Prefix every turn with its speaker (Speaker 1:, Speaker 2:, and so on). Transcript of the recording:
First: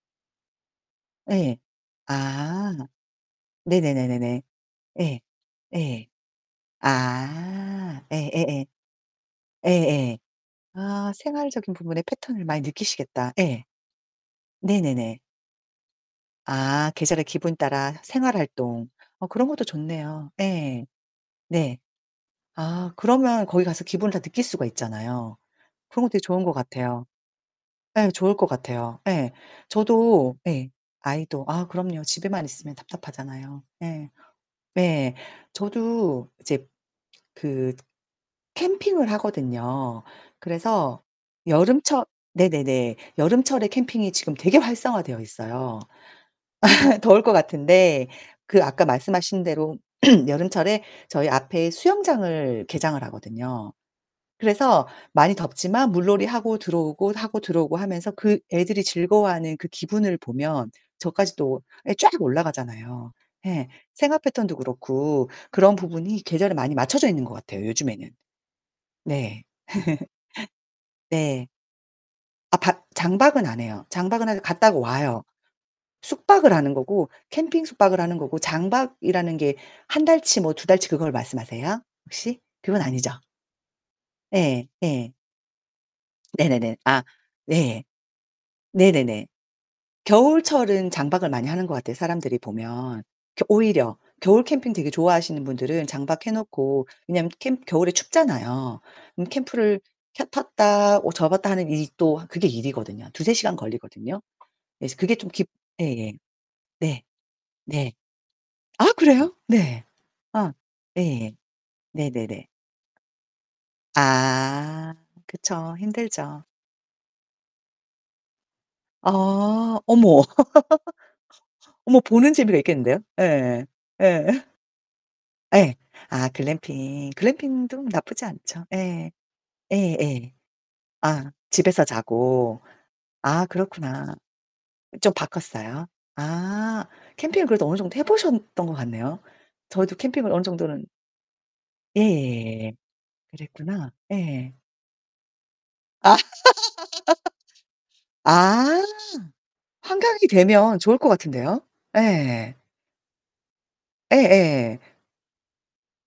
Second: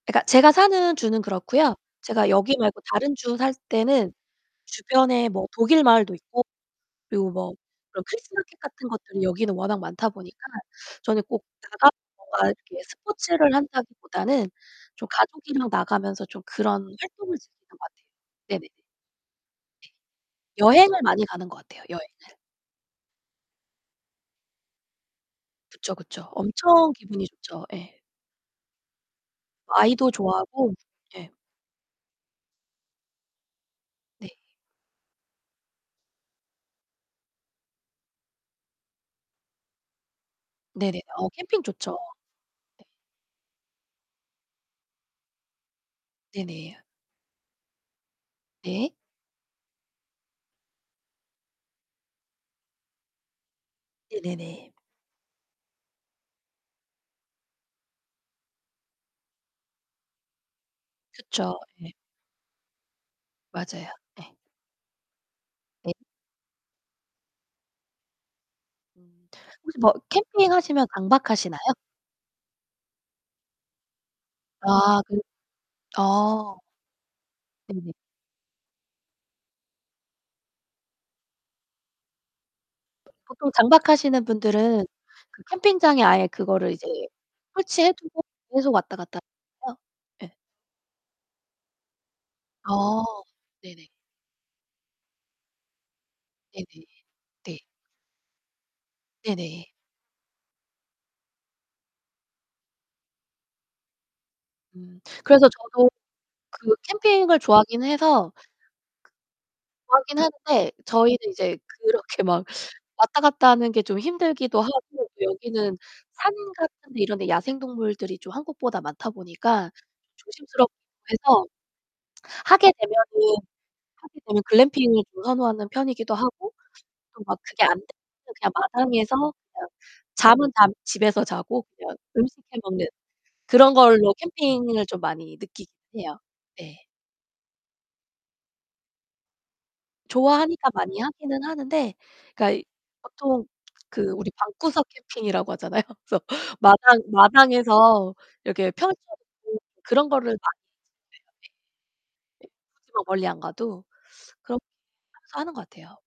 Speaker 1: 그니까 제가 사는 주는
Speaker 2: 예.
Speaker 1: 그렇고요. 제가 여기
Speaker 2: 아.
Speaker 1: 말고 다른 주 살 때는
Speaker 2: 네네네네네. 예.
Speaker 1: 주변에 뭐 독일
Speaker 2: 예.
Speaker 1: 마을도 있고 그리고 뭐 그런
Speaker 2: 아. 예
Speaker 1: 크리스 마켓
Speaker 2: 예예.
Speaker 1: 같은 것들이 여기는 워낙 많다
Speaker 2: 예예.
Speaker 1: 보니까
Speaker 2: 아
Speaker 1: 저는 꼭
Speaker 2: 생활적인
Speaker 1: 나가서
Speaker 2: 부분의 패턴을
Speaker 1: 뭔가
Speaker 2: 많이
Speaker 1: 이렇게
Speaker 2: 느끼시겠다.
Speaker 1: 스포츠를
Speaker 2: 예.
Speaker 1: 한다기보다는 좀
Speaker 2: 네네네.
Speaker 1: 가족이랑 나가면서 좀 그런
Speaker 2: 아. 계절의
Speaker 1: 활동을
Speaker 2: 기분
Speaker 1: 즐기는 것 같아요.
Speaker 2: 따라 생활
Speaker 1: 네네.
Speaker 2: 활동. 어 그런 것도
Speaker 1: 네.
Speaker 2: 좋네요. 예.
Speaker 1: 여행을 많이 가는 것
Speaker 2: 네.
Speaker 1: 같아요, 여행을.
Speaker 2: 아 그러면 거기 가서 기분을 다 느낄 수가 있잖아요.
Speaker 1: 그쵸,
Speaker 2: 그런 것도 되게
Speaker 1: 그쵸.
Speaker 2: 좋은 것
Speaker 1: 엄청
Speaker 2: 같아요.
Speaker 1: 기분이 좋죠. 예.
Speaker 2: 예 좋을 것 같아요. 예.
Speaker 1: 아이도
Speaker 2: 저도 예
Speaker 1: 좋아하고 예.
Speaker 2: 아이도 아 그럼요. 집에만 있으면 답답하잖아요. 예.
Speaker 1: 네.
Speaker 2: 네. 저도 이제 그 캠핑을 하거든요.
Speaker 1: 네네.
Speaker 2: 그래서
Speaker 1: 어 캠핑 좋죠.
Speaker 2: 여름철
Speaker 1: 네.
Speaker 2: 네네네 여름철에 캠핑이 지금 되게 활성화되어 있어요.
Speaker 1: 네네.
Speaker 2: 더울 것 같은데 그 아까
Speaker 1: 네.
Speaker 2: 말씀하신 대로 여름철에 저희 앞에 수영장을 개장을 하거든요.
Speaker 1: 네네네.
Speaker 2: 그래서 많이 덥지만 물놀이하고 들어오고, 하고 들어오고 하면서 그 애들이 즐거워하는 그 기분을 보면 저까지
Speaker 1: 그쵸.
Speaker 2: 또
Speaker 1: 예.
Speaker 2: 예 쫙 올라가잖아요. 예.
Speaker 1: 맞아요.
Speaker 2: 생활
Speaker 1: 예.
Speaker 2: 패턴도 그렇고 그런
Speaker 1: 네.
Speaker 2: 부분이 계절에 많이 맞춰져 있는 것 같아요, 요즘에는. 네.
Speaker 1: 혹시 뭐 캠핑하시면
Speaker 2: 네.
Speaker 1: 장박하시나요?
Speaker 2: 아 바 장박은 안 해요. 장박은 하 갔다가
Speaker 1: 아 그
Speaker 2: 와요. 숙박을
Speaker 1: 아.
Speaker 2: 하는 거고 캠핑
Speaker 1: 네네.
Speaker 2: 숙박을 하는 거고 장박이라는 게 1 달치 뭐 2 달치 그걸 말씀하세요? 혹시? 그건 아니죠?
Speaker 1: 보통 장박하시는
Speaker 2: 예.
Speaker 1: 분들은
Speaker 2: 예.
Speaker 1: 그 캠핑장에 아예 그거를
Speaker 2: 네네네.
Speaker 1: 이제
Speaker 2: 아. 네.
Speaker 1: 설치해두고 계속 왔다 갔다
Speaker 2: 네네네.
Speaker 1: 해요? 예.
Speaker 2: 겨울철은 장박을 많이 하는 것 같아요, 사람들이
Speaker 1: 아.
Speaker 2: 보면, 그
Speaker 1: 네네.
Speaker 2: 오히려. 겨울 캠핑 되게 좋아하시는 분들은 장박 해
Speaker 1: 네네.
Speaker 2: 놓고 왜냐면
Speaker 1: 네.
Speaker 2: 캠 겨울에 춥잖아요. 그럼
Speaker 1: 네네.
Speaker 2: 캠프를 켜 폈다 어 접었다 하는 일이 또 그게 일이거든요. 2-3 시간 걸리거든요. 그래서
Speaker 1: 음.
Speaker 2: 그게 좀
Speaker 1: 그래서
Speaker 2: 깊
Speaker 1: 저도
Speaker 2: 예예.
Speaker 1: 그
Speaker 2: 네.
Speaker 1: 캠핑을 좋아하긴
Speaker 2: 네.
Speaker 1: 해서 그
Speaker 2: 아 그래요? 네.
Speaker 1: 좋아하긴
Speaker 2: 아.
Speaker 1: 하는데 저희는
Speaker 2: 예예.
Speaker 1: 이제 그렇게 막
Speaker 2: 네네네.
Speaker 1: 왔다 갔다 하는 게 좀 힘들기도
Speaker 2: 아.
Speaker 1: 하고
Speaker 2: 그쵸.
Speaker 1: 여기는 산
Speaker 2: 힘들죠.
Speaker 1: 같은 데 이런 데 야생 동물들이 좀 한국보다 많다 보니까
Speaker 2: 어. 어머.
Speaker 1: 좀 조심스럽기도 해서
Speaker 2: 어머 보는 재미가
Speaker 1: 하게
Speaker 2: 있겠는데요.
Speaker 1: 되면은
Speaker 2: 예예예.
Speaker 1: 하게 되면
Speaker 2: 예.
Speaker 1: 글램핑을 좀 선호하는
Speaker 2: 예.
Speaker 1: 편이기도
Speaker 2: 아
Speaker 1: 하고
Speaker 2: 글램핑.
Speaker 1: 또 막 그게 안되면
Speaker 2: 글램핑도 나쁘지
Speaker 1: 그냥
Speaker 2: 않죠. 예.
Speaker 1: 마당에서 그냥
Speaker 2: 예예.
Speaker 1: 잠은 잠 집에서
Speaker 2: 아.
Speaker 1: 자고
Speaker 2: 집에서
Speaker 1: 그냥 음식 해
Speaker 2: 자고.
Speaker 1: 먹는
Speaker 2: 아
Speaker 1: 그런 걸로
Speaker 2: 그렇구나.
Speaker 1: 캠핑을 좀
Speaker 2: 좀
Speaker 1: 많이 느끼긴
Speaker 2: 바꿨어요?
Speaker 1: 해요.
Speaker 2: 아.
Speaker 1: 네.
Speaker 2: 캠핑을 그래도 어느 정도 해 보셨던 것 같네요. 저희도 캠핑을 어느
Speaker 1: 좋아하니까
Speaker 2: 정도는
Speaker 1: 많이 하기는 하는데 그니까 이
Speaker 2: 예예예예예.
Speaker 1: 보통
Speaker 2: 그랬구나.
Speaker 1: 그 우리
Speaker 2: 예.
Speaker 1: 방구석 캠핑이라고 하잖아요.
Speaker 2: 아.
Speaker 1: 그래서 마당 마당에서 이렇게
Speaker 2: 아.
Speaker 1: 펼쳐 놓고 그런
Speaker 2: 한강이
Speaker 1: 거를 많이 이제
Speaker 2: 되면 좋을 것 같은데요? 예.
Speaker 1: 예예. 예. 굳이 뭐 멀리 안 가도 그렇게
Speaker 2: 예예.
Speaker 1: [unintelligible] 하는 것 같아요.